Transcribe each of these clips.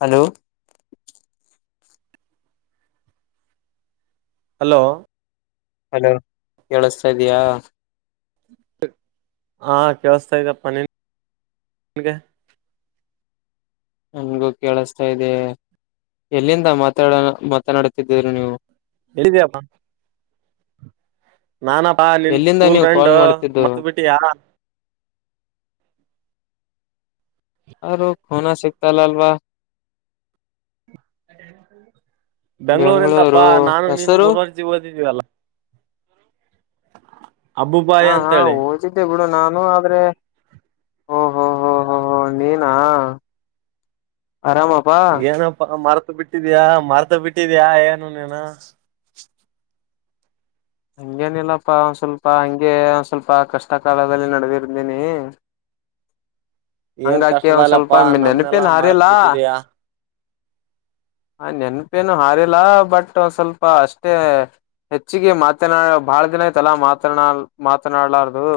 hello hello hello ಕೇಳಿಸ್ತಾ ಇದೆಯಾ ಹಾ ಕೇಳಸ್ತಾ ಇದ್ದಪ್ಪ ನೀನ್ ಇಗೆ ನನ್ಗೂ ಕೇಳಸ್ತಾ ಇದೆ ಎಲ್ಲಿಂದ ಮಾತಾಡ ಮಾತನಾಡುತ್ತಿದ್ದೀರು ನೀವು ಹೇಳಿದಯಪ್ಪ ನಾನಪ್ಪಾ ನಿನ್ ಎಲ್ಲಿಂದ ಸ್ಕೂಲ್ ನೀವು ಫ್ರೆಂಡ್ ಕಾಲ್ ಮಾಡ್ತಿದ್ದು ಮರ್ತ್ಬಿಟ್ಟಿಯಾ ಯಾರ ಫೋನ ಸಿಗ್ತಲ್ಲ ಅಲ್ವಾ ಬೆಂ್ಗಳೂರಿಂದಪ್ಪಾ ಬೆಂಗಳೂರು ನಾನು ನೀನು ಹೆಸರು ಮೂರುವರ್ಜಿಗೆ ಓದಿದ್ದೀವಲ್ಲಾ ಅಬ್ಬುಬಾಯಿ ಹಾ ಹಾ ಅಂತೇಳಿ ಓದಿದ್ದೆ ಬಿಡು ನಾ ಇ ಆದ್ರೆ ಓ ಹೋ ಹೋ ಹೋ ಹೋ ನೀನಾ ಆರಾಮಪಾ ಏನಪ್ಪ ಮಾರ್ ಬಿಟ್ಟಿದ್ಯಾ ಮಾರ್ತಾ ಬಿಟ್ಟಿದ್ಯಾ ಏನು ನೀನ ಹಂಗೇನಿಲ್ಲಪ್ಪಾ ಒಂದ್ ಸ್ವಲ್ಪ ಹಗೆ ಒ್ ಸ್ವಲ್ಪ ಕಷ್ಟ ಕಾಲದಲ್ಲಿ ನಡದಿರ್ದೀನಿ ಏನ್ ಹಂಗಾಕ ಒಂದ್ ಸ್ವಲ್ಪ ಕಷ್ಟದಲ್ಲಪ್ಪಾ ನಮ್ನೆಲ್ಲಾ ನೆನಪೇನು ಮರ್ತ್ ಹಾರಿಲ್ಲ ಬಿಟ್ಟಿದೀಯಾ ಆ ನೆನಪೇನು ಹಾರಿಲ್ಲ ಬಟ್ ಒ ಸ್ವಲ್ಪ ಅಷ್ಟೇ ಹೆಚ್ಚಿಗೆ ಮಾತನಾ ಬಾಳ ದಿನ ಐ್ತಲಾ ಮಾತನಾ ಮಾತನಾಡ್ಲಾರ್ದದು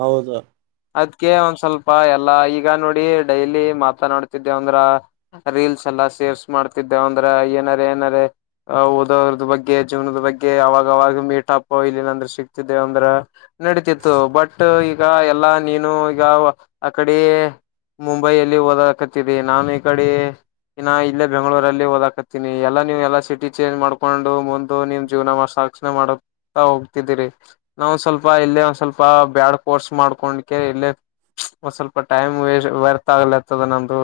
ಹೌದಾ ಅದಕ ಒಂದ್ ಸ್ವಲ್ಪ ಎಲ್ಲಾ ಈಗ ನೋಡಿ ಡೈಲಿ ಮಾತನಾಡ್ತಿದ್ದೇವಂದ್ರ ರೀಲ್ಸ್ ಸೇವ್ಸ್ ಮಾಡ್ತಿದ್ದೇವು ಅಂದ್ರ ಏನಾರ ಏನಾರ ಓದೋರದ ಬಗ್ಗೆ ಜೀವನದ ಬಗ್ಗೆ ಯಾಗ ಾಗ ಮೀಟಪ್ಪ ಇಲ್ಲಿ ಏನಂದ್ರೆ ಸಿಕ್ತಿದ್ದೇವ ಅಂದ್ರ ನಡತಿತ್ತು ಬಟ್ ಈಗ ಎಲ್ಲಾ ನೀನು ಈಗ ಆ ಕಡೆ ಮುಂಬೈಲ್ಲಿ ಓದಕತಿದೆ ನಾನು ಈ ಕಡೆ ಇನ್ನ ಇಲ್ಲೇ ಬೆಂಗಳೂರಲ್ಲಿಓದಾಕತ್ತೀಿನಿ ಎಲ್ಲಾ ನೀವು ಎಲ್ಲಾ ಸಿಟಿ ಚೇಂಜ್ ಮಾಡ್ಕೊಂಡು ಮುಂದ ನಿಮ್ ಜೀವನ ಮಾಡ ಕ್ಷಣೆ ಮಾಡತಾ ಹೋಗ್ತಿದ್ದೀರಿ ನಾ ಒ್ ಸ್ವಲ್ಪ ಇಲ್ಲೇ ಒಂದ್ ಸ್ವಲ್ಪ ಬ್ಯಾಡ್ ಕೋರ್ಸ್ ಮಾಡ್ಕೊಂಡ ಇಲ್ಲೇ ಒಂದ್ ಸ್ವಲ್ಪ ಟೈಮ್ ವ್ಯರ್ಥ ಆಗಲ ಇತದ ನಂದು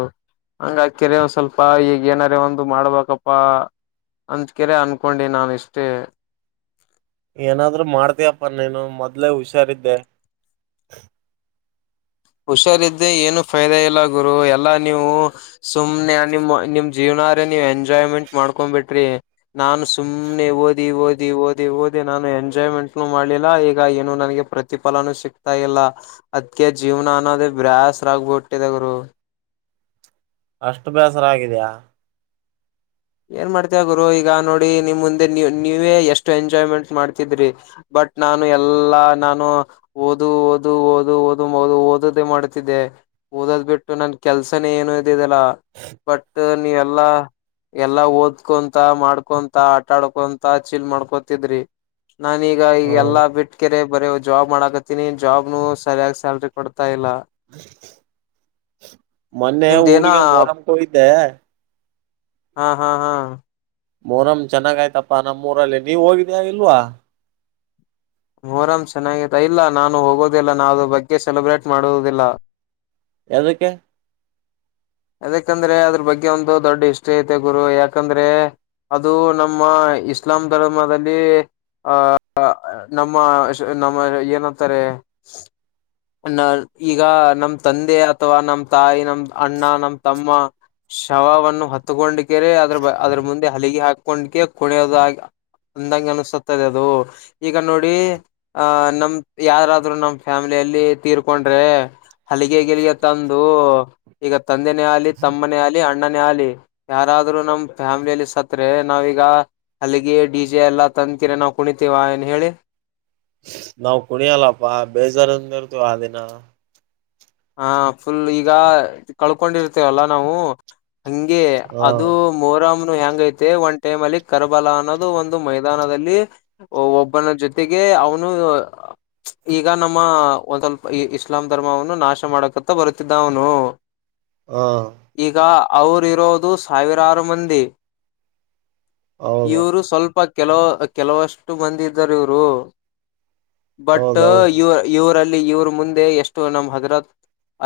ಹಂಗ ಕೆರೆ ಒ ಸ್ವಲ್ಪ ಈಗ ಏನಾರ ಒಂದು ಮಾಡ್ಬೇಕಪ್ಪಾ ಅಂದ್ಕರೆ ಅನ್ಕೊಂಡೆ ನಾನ ಇಷ್ಟೇ ಏನಾದ್ರರು ಮಾಡ್ತಯಪ್ಪ ನೀನು ಮೊದ್ಲೆ ಹುಷಾರಿದ್ದೆ ಹುಷಾರಿದ್ರೆ ಏನು ಫೈದ ಇಲ್ಲ ಗುರು ಎಲ್ಲಾ ನೀವು ಸುಮ್ನೆ ನಿಮ್ಮ ನಿಮ್ ಜೀವನ ನೀ ಎಂಜಾಯ್ಮೆಂಟ್ ಮಾಡ್ಕೊಂಡ್ ಬಿಟ್ರಿ ನಾನು ಸುಮ್ನೆ ಓದಿ ಓದಿ ಓದಿ ಓದಿ ಓದಿ ನಾನು ಎಂಜಾಯ್ಮೆಂಟ್ನು ಮಾಡ್ಲಿಲ್ಲ ಈಗ ಏನು ನನ್ಗೆ ಪ್ರತಿಫಲನೂ ಸಿಗ್ತಾ ಇಲ್ಲ ಅದ್ಕ ಜೀವ್ನ ಅನ್ನೋದೇ ಬ್ರಾಸ್ರ ಆಗಬಿಟ್ಟಿದೇಗುರು ಅಷ್ಟು ಬೇಸರ ಆಗಿದ್ಯಾ ಏನ್ ಮಾಡ್ತಿಯ ಗುರು ಈಗ ನೋಡಿ ನಿಮ್ ಮುಂದೆ ನೀ ನೀವೇ ಎಷ್ಟು ಎಂಜಾಯ್ಮೆಂಟ್ ಮಾಡ್ತಿದ್ರಿ ಬಟ್ ಬಟ್ ನಾನು ಎಲ್ಲಾ ನಾನು ಓದು ಓದು ಓದು ಓದು ಮ ಓದು ಓದದೆೇ ಮಾಡುತ್ತಿದ್ದೆ ಓದದ್ ಬಿಟ್ಟು ನನ್ ಕೆಲ್ಸನ ಏನು ಇದಿದೆಲ್ಲ ಬಟ್ ನೀವೆಲ್ಲಾ ಎಲ್ಲಾ ಓದ್ಕೊಂತ ಮಾಡ್ಕೊಂತ ಆಟ ಆಡ್ಕೊಂತ ಚೀಲ್ ಮಾಡ್ಕೊತಿದ್ರಿ ನಾನೀಗ ಈಗ ಹೌದು ಎಲ್ಲಾ ಬಿಟ್ಕರೆ ಬರ ಜಾಬ್ ಮಾಡಾಕತ್ತೀಿನಿ ಜಾಬ್ನು ಸರಿಯಾಗಿ ಸ್ಯಾಲ್ರಿ ಕೊಡ ಮೊನ್ನೆ ನಿಮ್ದೇನ ಊರ್ಗೆ ಮೊರಂಮಕೋಯ್ದೆ ಹಾ ಹಾ ಹಾ ಮೋರಮ ಚೆನ್ನಾಗ ಆಯ್ತಪ್ಪಾ ನಮ್ಮ್ೋರಲ್ಲಿ ನೀವ್ ಹೋಗಿದ್ಯಾ ಇಲ್ವಾ ಮೊರಂ್ ಚೆನ್ನಾಗಿತ್ತ ಇಲ್ಲ ನಾನು ಹೋಗೋದಿಲ್ಲ ನಾವ ಆದರ ಬಗ್ಗೆ ಸೆಲೆಬ್ರೇಟ್ ಮಾಡೋದಿಲ್ಲ ಎದಕ್ಕೆ ಅದಕಂದ್ರೆ ಅದ್ರ ಬಗ್ಗೆ ಒಂದು ದೊಡ್ಡ ಇಷ್ಟ್ಟ್ರಿ ಐತೆ ಗುರು ಯಾಕಂದ್ರೆ ಅದು ನಮ್ಮ ಇಸ್ಲಾಂ ಧರ್ಮದಲ್ಲಿ ಆಹ ನಮ್ಮ ನಮ್ಮ ಏನಂತಾರೆ ಈಗ ನಮ ತಂದೆ ಅಥವಾ ನಮ್ ತಾಯಿ ನಮ್ ಅಣ್ಣ ನಮ್ ತಮ್ಮ ಶವವನ್ನು ಹತ್ತಕೊಂಡ ಕೇರೆ ಅದ್ರ ಅದ್ರ ಮುಂದೆ ಹಲಿಗೆ ಹಾಕ ಕೊಂಡಕ ಕುಣಿಯೋದ ಅಂದಂಗ ಅನಿಸುತ್ತದೆ ಅದು ಈಗ ನೋಡಿ ಆಹ ನಮ ಯಾರಾದ್ರು ನಮ್ ಫ್ಯಾಮಿಲಿಯಲ್ಲಿ ತೀರ್ಕೊಂಡ್ರೆ ಹಲಗೆ ಗಿಲ್ಗೆ ತಂದು ಈಗ ತಂದೆನೇ ಆಗಲಿ ತಮ್ಮನೇ ಆಲಿ ಅಣ್ಣ ಅಣ್ಣನೇ ಆಲಿ ಯಾರಾದ್ರೂ ನಮ್ ಫ್ಯಾಮ್ಲಿಯಲ್ಲಿ ಸತ್ರೆ ನಾವೀಗ ಹಲ್ಲಿಗೆ ಡಿಜೆ ಎಲ್ಲ ತಂತೀರ ನಾವು ಕುಣಿತೇವಾ ಏನ್ ಹೇಳಿ ನಾವು ಕುಣಿಯಲ್ಲಪ್ಪಾ ಬೇಜಾರಿಂದ ಇರ್ತವ ಆ ದಿನ ಹಾ ಫುಲ್ ಈಗ ಕಳ್ಕೊಂಡಿರ್ತೇವಲ್ಲ ನಾವು ಹಂಗೆ ಹಾ ಅದು ಮೋರಾಂಮ ಹೆಂಗ ಐತೆ ಒಂದ ಟೈಮ್ ಅಲ್ಲಿ ಕರ್ಬಲ ಅನ್ನೋದು ಒಂದು ಮೈದಾನದಲ್ಲಿ ಒಬ್ಬನ ಜೊತೆಗೆ ಅವನು ಈಗ ನಮ್ಮ ಒಂದ ಸ್ವಲ್ಪ ಇಸ್ಲಾಂ ಧರ್ಮವನ್ನು ನಾಶ ಮಾಡಕತ್ತ ಬರುತ್ತಿದ್ದ ಅವ್ನು ಹಾ ಈಗ ಅವರಿರೋದು ಸಾವಿರಾರು ಮಂದಿ ಹೌದು ಇವ್ರು ಸ್ವಲ್ಪ ಕೆಲವ ಕೆಲವಷ್ಟು ಮಂದಿ ಇದ್ದಾರೆ ಇವರು ಬಟ್ ಹೌದೌದು ಇವ ಇವರು ಅಲ್ಲಿ ಇವ್ರ ಮುಂದೆ ಎಷ್ಟು ಅನಮ ಹದರತ್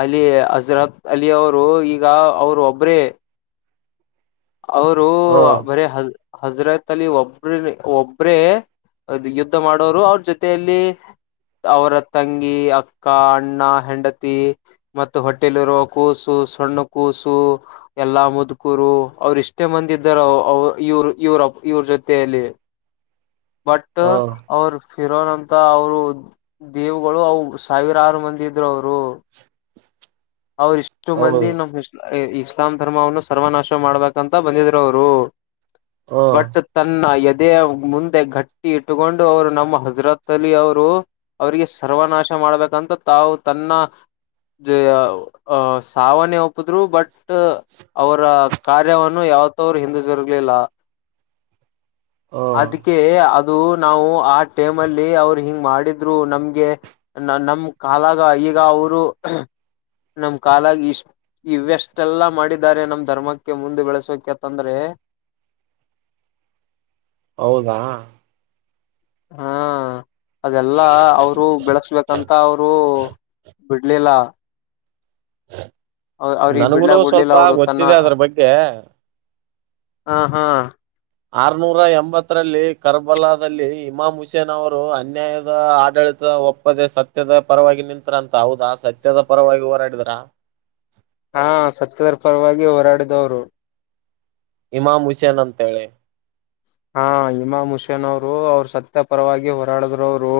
ಅಲ್ಲಿ ಹಜರತ್ ಅಲಿ ಅವ್ರು ಈಗ ಅವ್ರು ಒಬ್ರೇ ಅವ್ರು ಹಾ ಬರಿ ಹಜ ಹಜರತ್ ಅಲ್ಲಿ ಒಬ್ರ ಒಬ್ರೇ ಅದು ಯುದ್ಧ ಮಾಡೋರು ಅವ್ರ ಜೊತೆಯಲ್ಲಿ ಅವರ ತಂಗಿ ಅಕ್ಕ ಅಣ್ಣ ಹೆಂಡತಿ ಮತ್ತು ಹೊಟ್ಟೆಲಿ ಇರೊ ಕೂಸು ಸಣ್ಣ ಕೂಸು ಎಲ್ಲಾ ಮುದ್ಕೂರು ಅವ್ರು ಇಷ್ಟೇ ಮಂದಿ ಇದ್ದಾರು ಅವ ಇವ್ರ ಇವ್ರ ಇವ್ರ ಜೊತೆಯಲ್ಲಿ ಬಟ್ ಹಾ ಅವ್ರು ಇರೋರಂತ ಅವ್ರು ದೇವುಗಳು ಅವು ಸಾವಿರ ಆರು ಮಂದಿ ಇದ್ರು ಅವ್ರು ಅವ್ರ ಇಷ್ಟು ಹೌದು ಮಂದಿ ನಮ್ ಇಸ್ಲಾಂ ಧರ್ಮವನ್ನು ಸರ್ವನಾಶ ಮಾಡ್ಬೇಕಂತ ಬಂದಿದರು ಅವರು ಹಾ ಬಟ್ ತನ್ನ ಇದೇ ಮುಂದೆ ಗಟ್ಟಿ ಇಟ್ಟುಕೊಂಡು ಅವ್ರು ನಮ್ಮ ಹಜರತ್ ಅಲ್ಲಿ ಅವ್ರು ಅವ್ರು ಸರ್ವನಾಶ ಮಾಡ್ಬೇಕಂತ ತಾವು ತನ್ನ ಜ ಅಹ ಸಾವನೆೇ ಒಪ್ಪಿದ್ರು ಬಟ್ ಅವರ ಕಾರ್ಯವನ್ನು ಯಾವತ ಅವ್ರು ಹಿಂದಸರು ಿಲ್ಲ ಹಾ ಅದಕ್ಕೆ ಅದು ನಾವು ಆ ಟೈಮ್ ಅಲ್ಲಿ ಅವರು ಹಿಂಗ ಮಾಡಿದ್ರು ನಮ್ಗೆ ನಮ್ ಕಾಲ ಈಗ ಅವ್ರು ನಮ್ ಕಾಲಾಗಿ ಇಷ್ಟ ಇವೆಷ್ಟೆಲ್ಲಾ ಮಾಡಿದ್ದಾರೆ ನಮ್ ಧರ್ಮಕ್ಕೆ ಮುಂದೆ ಬೆಳಸೋಕ ಅಂತಂದ್ರೆ [inaudible] ಹೌದಾ ಹಾ ಅದೆಲ್ಲಾ ಅವ್ರು ಬೆಳೆಸ್ಬೇಕಂತ ಅವ್ರು ಬಿಡಲಿಲ್ಲ ಅವ ಅವ್ರಿಗೆ ಬಿಡ್ಲ ನನ್ಗುನು ಬಿಡ್ಲಿಲ್ಲ ಸ್ವಲ್ಪ ಅವ್ರು ತನ್ನ ಗೊತ್ತಿದೆ ಅದ್ರ ಬಗ್ಗೆ ಹಾ ಹಾ ಆರ್ನೂರ ಎಂಬತ್ತರಲ್ಲಿ ಕರ್ಬಲಾದಲ್ಲಿ ಇಮಾಮ್ ಹುಸೇನ್ ಅವರು ಅನ್ಯಾಯದ ಆಡಳಿತ ಒಪ್ಪದೆ ಸತ್ಯದ ಪರವಾಗಿ ನಿಂತರ ಅಂತ ಹೌದಾ ಸತ್ಯದ ಪರವಾಗಿ ಹೋರಾಡಿದ್ರ ಹಾ ಸತ್ಯದರ ಪರವಾಗಿ ಹೋರಾಡಿದವರು ಇಮಾಮ್ ಹುಸೇನ್ ಅಂತ ಹೇಳಿ ಹಾ ಇಮಾ ಹುಷೇನ್ ಅವರು ಅವ್ರು ಸತ್ಯಪರವಾಗಿ ಹೋರಾಡದ್ರವರು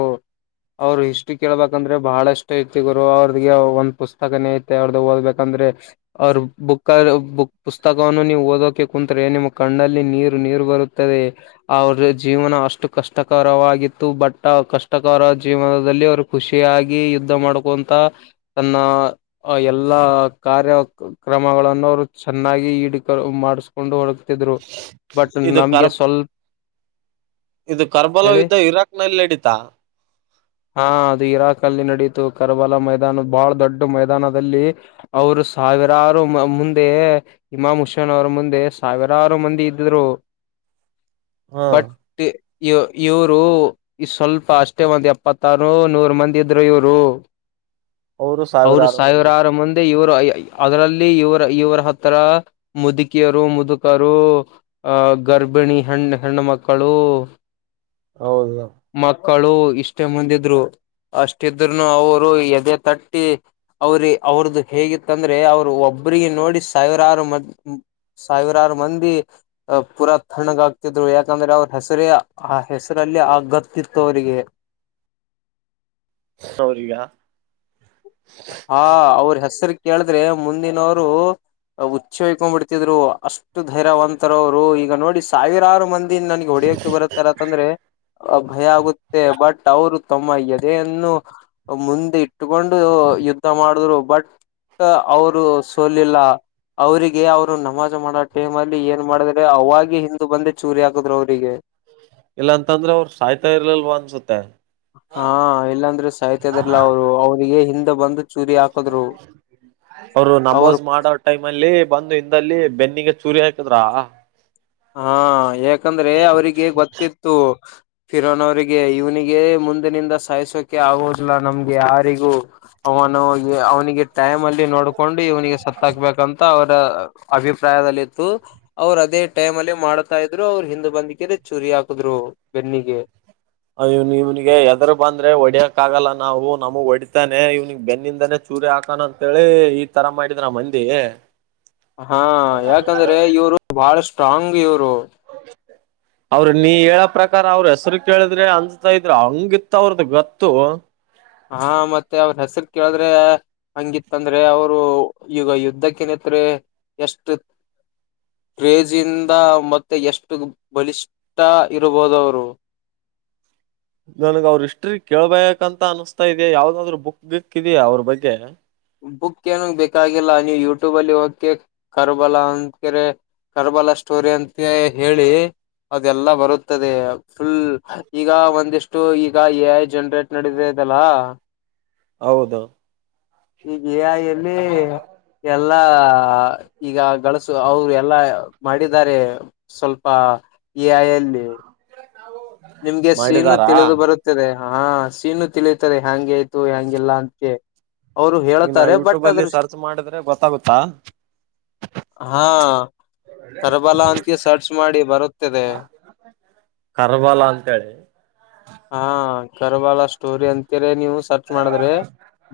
ಅವ್ರರು ಹಿಸ್ಟ್ರಿ ಕೇಳ್ಬೇಕಂದ್ರೆ ಬಹಳಷ್ಟ ಐತಿ ಗುರು ಅವ್ರದ ಒಂದ ಪುಸ್ತಕನೇ ಐತೆ ಅವ್ರದ ಓದಬೇಕಂದ್ರೆ ಅಂದ್ರೆ ಅವ್ರ ಬುಕ್ ಬುಕ್ ಪುಸ್ತಕವನ್ನು ನೀವು ಓದೋಕೆ ಕುತ್ರೆ ನಿಮ್ಮ ಕಣ್ಣಲ್ಲಿ ನೀರು ನೀರು ಬರುತ್ತ ಅವ್ರ ಜೀವನ ಅಷ್ಟು ಕಷ್ಟಕರವಾಗಿತ್ತು ಬಟ್ ಕಷ್ಟಕರ ಜೀವನದಲ್ಲಿ ಅವರು ಖುಷಿಯಾಗಿ ಯುದ್ಧ ಮಾಡ್ಕೊಂತ ತನ್ನ ಎಲ್ಲ ಕಾರ್ಯ ಕ್ರಮಗಳನ್ನು ಅವ್ರು ಚೆನ್ನಾಗಿ ಈಡ ಮಾಡಿಸಕೊಂಡು ಹರಕ್ತಿದ್ರು ಬಟ್ ಇದು ನಮ್ಗೆ ಕರ್ ಸ್ಲ್ ಇದು ಕರ್ಬಲ ಯುದ್ಧ ಇರಾಕ್ ನಲ್ಲಿ ನಡಿತಾ ಹಾ ಅದು ಇರಾಕ್ ಅಲ್ಲಿ ನಡೆಯುತ್ತೆ ಕರಬಲ ಮೈದಾನ ಬಹಳ ದೊಡ್ಡ ಮೈದಾನದಲ್ಲಿ ಅವರು ಸಾವಿರಾರು ಮುಂದೆ ಇಮಾಮ್ ಹುಷನ್ ಅವರ ಮುಂದೆ ಸಾವಿರಾರು ಮಂದಿ ಇದ್ದ್ರು ಹ ಬಟ್ ಇ ಇವರು ಈ ಸ್ವಲ್ಪ ಅಷ್ಟೇ ಒಂದ್ ಎಪ್ಪತ್ತಾರು ನೂರ ಮಂದಿ ಇದರು ಇವರು ಅವರು ಸಾವಿರಾರು ಮಂದಿ ಇವರು ಅದರಲ್ಲಿ ಇವರ ಇವರ ಹತ್ರ ಮುದುಕಿಯರು ಮುದುಕರು ಗರ್ಭಿಣಿ ಹೆಣ ಹೆಣ್ಣು ಮಕ್ಕಳು ಹೌದು ಮ ಕಳು ಇಷ್ಟೇ ಮುಂದಿದ್ರು ಅಷ್ಟಿದ್ರುನು ಅವರು ಎದೆ ತಟ್ಟಿ ಅವ್ರ ಅವ್ರದ ಹೇಗಿತ್ತಂದ್ರೆ ಅವ್ರರು ಒಬ್ಬ್ರಿಗೆ ನೋಡಿ ಸಾವಿರಾರು ಮ ಸಾವಿರಾರು ಮಂದಿ ಪೂರಾ ತಣಗ ಇದು ಯಾಕಂದ್ರೆ ಅವ್ರ ಹೆಸರೇ ಆ ಹೆಸರಲ್ಲಿ ಆಗತ್ತಿತ್ತು ಅವಿಗೆ [inaudible] ಸೌರಿಯಾ ಹಾ ಅವ್ರ ಹೆಸರು ಕೇಳಿದ್ರೆ ಮುಂದಿನವರು ಹುಚ್ಚ ಹಯ್ಕೊಂಡ್ ಬಿಡ್ತಿದ್ರು ಅಷ್ಟು ಧೈರ್ಯವಂತರ ಅವ್ರು ಈಗ ನೋಡಿ ಸಾವಿರಾರು ಮಂದಿ ನನ್ಗೆ ಹೊಡೆಯೋಕ್ಕೆ ಬರುತ್ತಾರ ಅಂತಂದ್ರೆ ಭಯ ಆಗುತ್ತೆ ಬಟ್ ಅವ್ರು ತಮ್ಮ ಎದೆಯನ್ನು ಮುಂದೆ ಇಟ್ಟುಕೊಂಡು ಯುದ್ಧ ಮಾಡಿದ್ರು ಬಟ್ ಅವರು ಸೋಲಿಲ್ಲ ಅವರಿಗೆ ಅವರು ನಮ ಮಾಡ ಟೈಮ್ ಅಲ್ಲಿ ಏನ್ ಮಾಡಿದ್ರೆ ಅವಾಗ ಹಿಂದ ಬಂದೇ ಚೂರಿ ಹಾಕುದ್ರು ಅವರಿಗೆ ಇದ್ರೂ ಅವ್ ಸಾಯ್ತಾ ಇರ್ಲ್ವ ಅನ್ಸುತ್ತೆ ಹಾ ಇಲ್ಲಾಂದ್ರೆ ಸಾಹತ್ಯದ್ರಲ್ಲ ಅವ್ರು ಅವ್ರಿಗೆ ಹಿಂದೆ ಬಂದ ಅವರು ನಮೋಜ್ ಮಾಡೋ ಟೈಮ್ ಅಲ್ಲಿ ಬಂದು ಹಿಂದಲ್ಲಿ ಬೆನ್ನ ಬೆನ್ನಿಗೆ ಚೂರಿ ಹಾಕದ್ರಾ ಹಾ ಯಾಕಂದ್ರೆ ಅವ್ರಿಗೆ ಗೊತ್ತಿತ್ತು ಫಿರೋನ್ ಅವ್ರಿಗೆ ಇವನಿಿಗೆ ಮುಂದಿನಿಂದ ಸಾಯ್ಸೋಕೆ ಆಗೋುದಿಲ್ಲ ನಮ್ಗೆ ಯಾರಿಗೂ ಅವನು ಅವನಿಗೆ ಟೈಮ್ ಅಲ್ಲಿ ನೋಡ್ಕೊಂಡು ಇವನಿಗೆ ಸತ್ಕ್ಬೇಕಂತ ಅವ್ರ ಅಭಿಪ್ರಾಯದಲ್ಲಿ ಇತ್ತು ಅವ್ರು ಅದೇ ಟೈಮ ಅಲ್ಲಿ ಮಾಡ್ತಾ ಇದ್ರು ಅವ್ರು ಹಿಂದ್ ಬಂದಕ ಚೂರಿ ಹಾಕದ್ರು ಬೆನ್ನಿಗೆ ಇವ್ ಇವ್ಗೆ ಎದರು ಬಂದ್ರೆ ಹೊಡಿಯಕ್ ಆಗಲ್ಲ ನಾವು ನಮಗ್ ಹೊಡಿತಾನೆ ಇವ್ಗೆ ಬೆನ್ನಿಂದಾನೆ ಸೂರ್ಯ ಹಾಕಣ ಅಂತೇಳಿ ಈ ತರ ಮಾಡಿದ್ರ ಮಂದಿ ಹಾ ಯಾಕಂದ್ರೆ ಇವರು ಬಹಳಷ್ಟು ಟಾಂಗಿಯೂರು ಅವ್ರ ನೀ ಹೇಳೋ ಪ್ರಕಾರ ಅವ್ರ ಹೆಸರು ಕೇಳಿದ್ರೆ ಅನ್ಸತಾ ಇದ್ರ ಹಂಗಿತ್ತ ಅವ್ರದ ಗತ್ತು ಹಾ ಮತ್ತೆ ಅವ್ರ ಹೆಸರು ಕೇಳಿದ್ರೆ ಹಂಗಿತ್ತಂದ್ರೆ ಅವರು ಈಗ ಯುದ್ಧಕ್ಕೆನತ್ ಎಷ್ಟು ಕ್ರೇಜಿಂದ ಮತ್ತೆ ಎಷ್ಟು ಬಲಿಷ್ಠ ಇರಬಹದವರು [unintelligible] ನನ್ಗ ಅವ್ರ ಇಷ್ಟ್ಟ್ರಿ ಕೇಳ್ಬೇಕಂತ ಅನ್ಿಸಸ್ತಾ ಇದಾ ಯಾವ್ದಾದ್ರು ಬುಕ್ ಗಿಕ್ಿದೆಯಾ ಅವ್ರ ಬಗ್ಗೆ ಬುಕ್ ಏನ ಬೇಕಾಗಿಲ್ಲ ನೀವು ಯೂಟ್ಯೂಬ್ ಅಲ್ಲಿ ಹೋಗಕೆ ಕರ್ಬಲ್ಲ ಅಂದಕರೆ ಕರ್ಬಲ ಸ್ಟೋರಿ ಅಂತ ಹೇಳಿ ಅದೆಲ್ಲಾ ಬರುತ್ತದೆ ಫುಲ್ ಈಗ ಒಂದಿಷ್ಟು ಈಗ ಎ ಐ ಜನರೇಟ್ ನಡದಲ್ಲ ಹೌದು ಈಗಲ್ಲಿ ಎಲ್ಲ ಎಲ್ಲ ಈಗ ಗಳಸು ಅವರು ಎಲ್ಲಾ ಮಾಡಿದಿದ್ದಾರೆ ಸ್ವಲ್ಪ ಆಯ ಎಲ್ಲಿ ನಿಮ್ಗೆ ಸೀನು ಮಾಡಿದಾರಾ ತಿಳಿದು ಬರುತ್ತದೆ ಹಾ ಸೀನು ತಿಳಿತಾರೆ ಹೆ್ಯಾಂಗಗೆ ಆಯ್ತು ಹೆಂಗಗೆಲ್ಲಾ ಅಂತ ಈಗ ನಾ ಯೂಟ್ಯೂಬ ಅಲ್ಲಿ ಸರ್ಚ್ ಮಾಡಿದ್ರೆ ಗೊತ್ತಾಗುತ್ತಾ ಹಾ ಕರಬಲ ಅಂತ ಸರ್ಚ್ ಮಾಡಿ ಬರುತ್ತದೆ ಕರ್ಬಲ ಅಂತ ಹೇಳಿ ಹಾ ಕರಬಾಲ ಸ್ಟೋರಿ ಅಂತರ ನೀವು ಸರ್ಚ್ ಮಾಡಿದ್ರೆ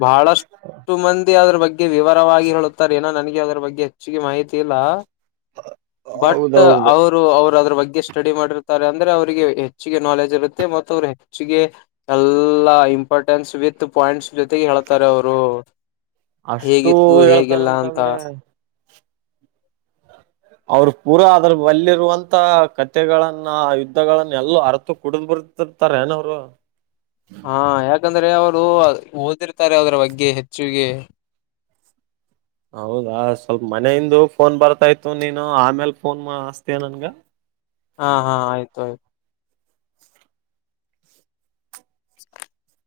ಬಹಳಷ್ಟು ಮಂದಿ ಅದ್ರ ಬಗ್ಗೆ ಬಗೆ ವಿವರವಾಗಿ ಹೇಳುತ್ತಾರೆ ಏನ ನನಗೆ ಅದರ ಬಗ್ಗೆ ಹೆಚ್ಚುಿಗೆ ಮಾಹಿತಿ ಇಲ್ಲ ಬಟ್ ಹೌದೌದು ಅವರು ಅವರು ಅದ್ರ ಬಗ್ಗೆ ಸ್ಟಡಿ ಮಾಡಿರ್ತಾರೆ ಅಂದ್ರೆ ಅವ್ರಿಗೆ ಹೆಚ್ಚಿಗೆ ನಾಲೆಜ್ ಇರುತ್ತೆ ಮ ಅವರು ಹೆಚ್ಚಿಗೆ ಎಲ್ಲ ಇಂಪಾರ್ಟೆನ್ಸ್ ವಿತ್ ಪಾಯಿಂಟ್ಸ್ ಜೊತೆ ಹೇಳ್ತಾರೆ ಅವರು ಅಷ್ಟು ಹೇಗಿತ್ತು ಹೇಗಿಲ್ಲ ಅಂತ ಹೇಳ್ತಾರಂತಂದ್ರೆ ಹ ಅವರು ಪೂರಾ ಅದ್ರ ಬಲ್ಲಿರುವಂತ ಕಥೆಗಳನ್ನ ಆ ಯುದ್ಧಗಳನ್ನ ಎಲ್ಲೋ ಅರತು ಕುಡಿದ್ ಬರ್ ತಾರೆನ ಹರ ಹಾ ಯಾಕಂದ್ರೆ ಅವರು ಓದಿರ್ತಾರೆ ಅದ್ರ ಬಗ್ಗೆ ಹೆಚ್ಚಿಗೆ ಹೌದಾ ಸ್ವಲ್ಪ ಮನೆಯಿಂದ ಫೋನ್ ಬರ್ತಾ ಇತ್ತು ನೀನು ಆಮೇಲ್ ಫೋನ್ ಹಚಿತ್ಯಾ ಯ ನನ್ಗ ಹಾ ಹಾ ಆಯ್ತು ಆಯ್ತು [inaudible] [inaudible]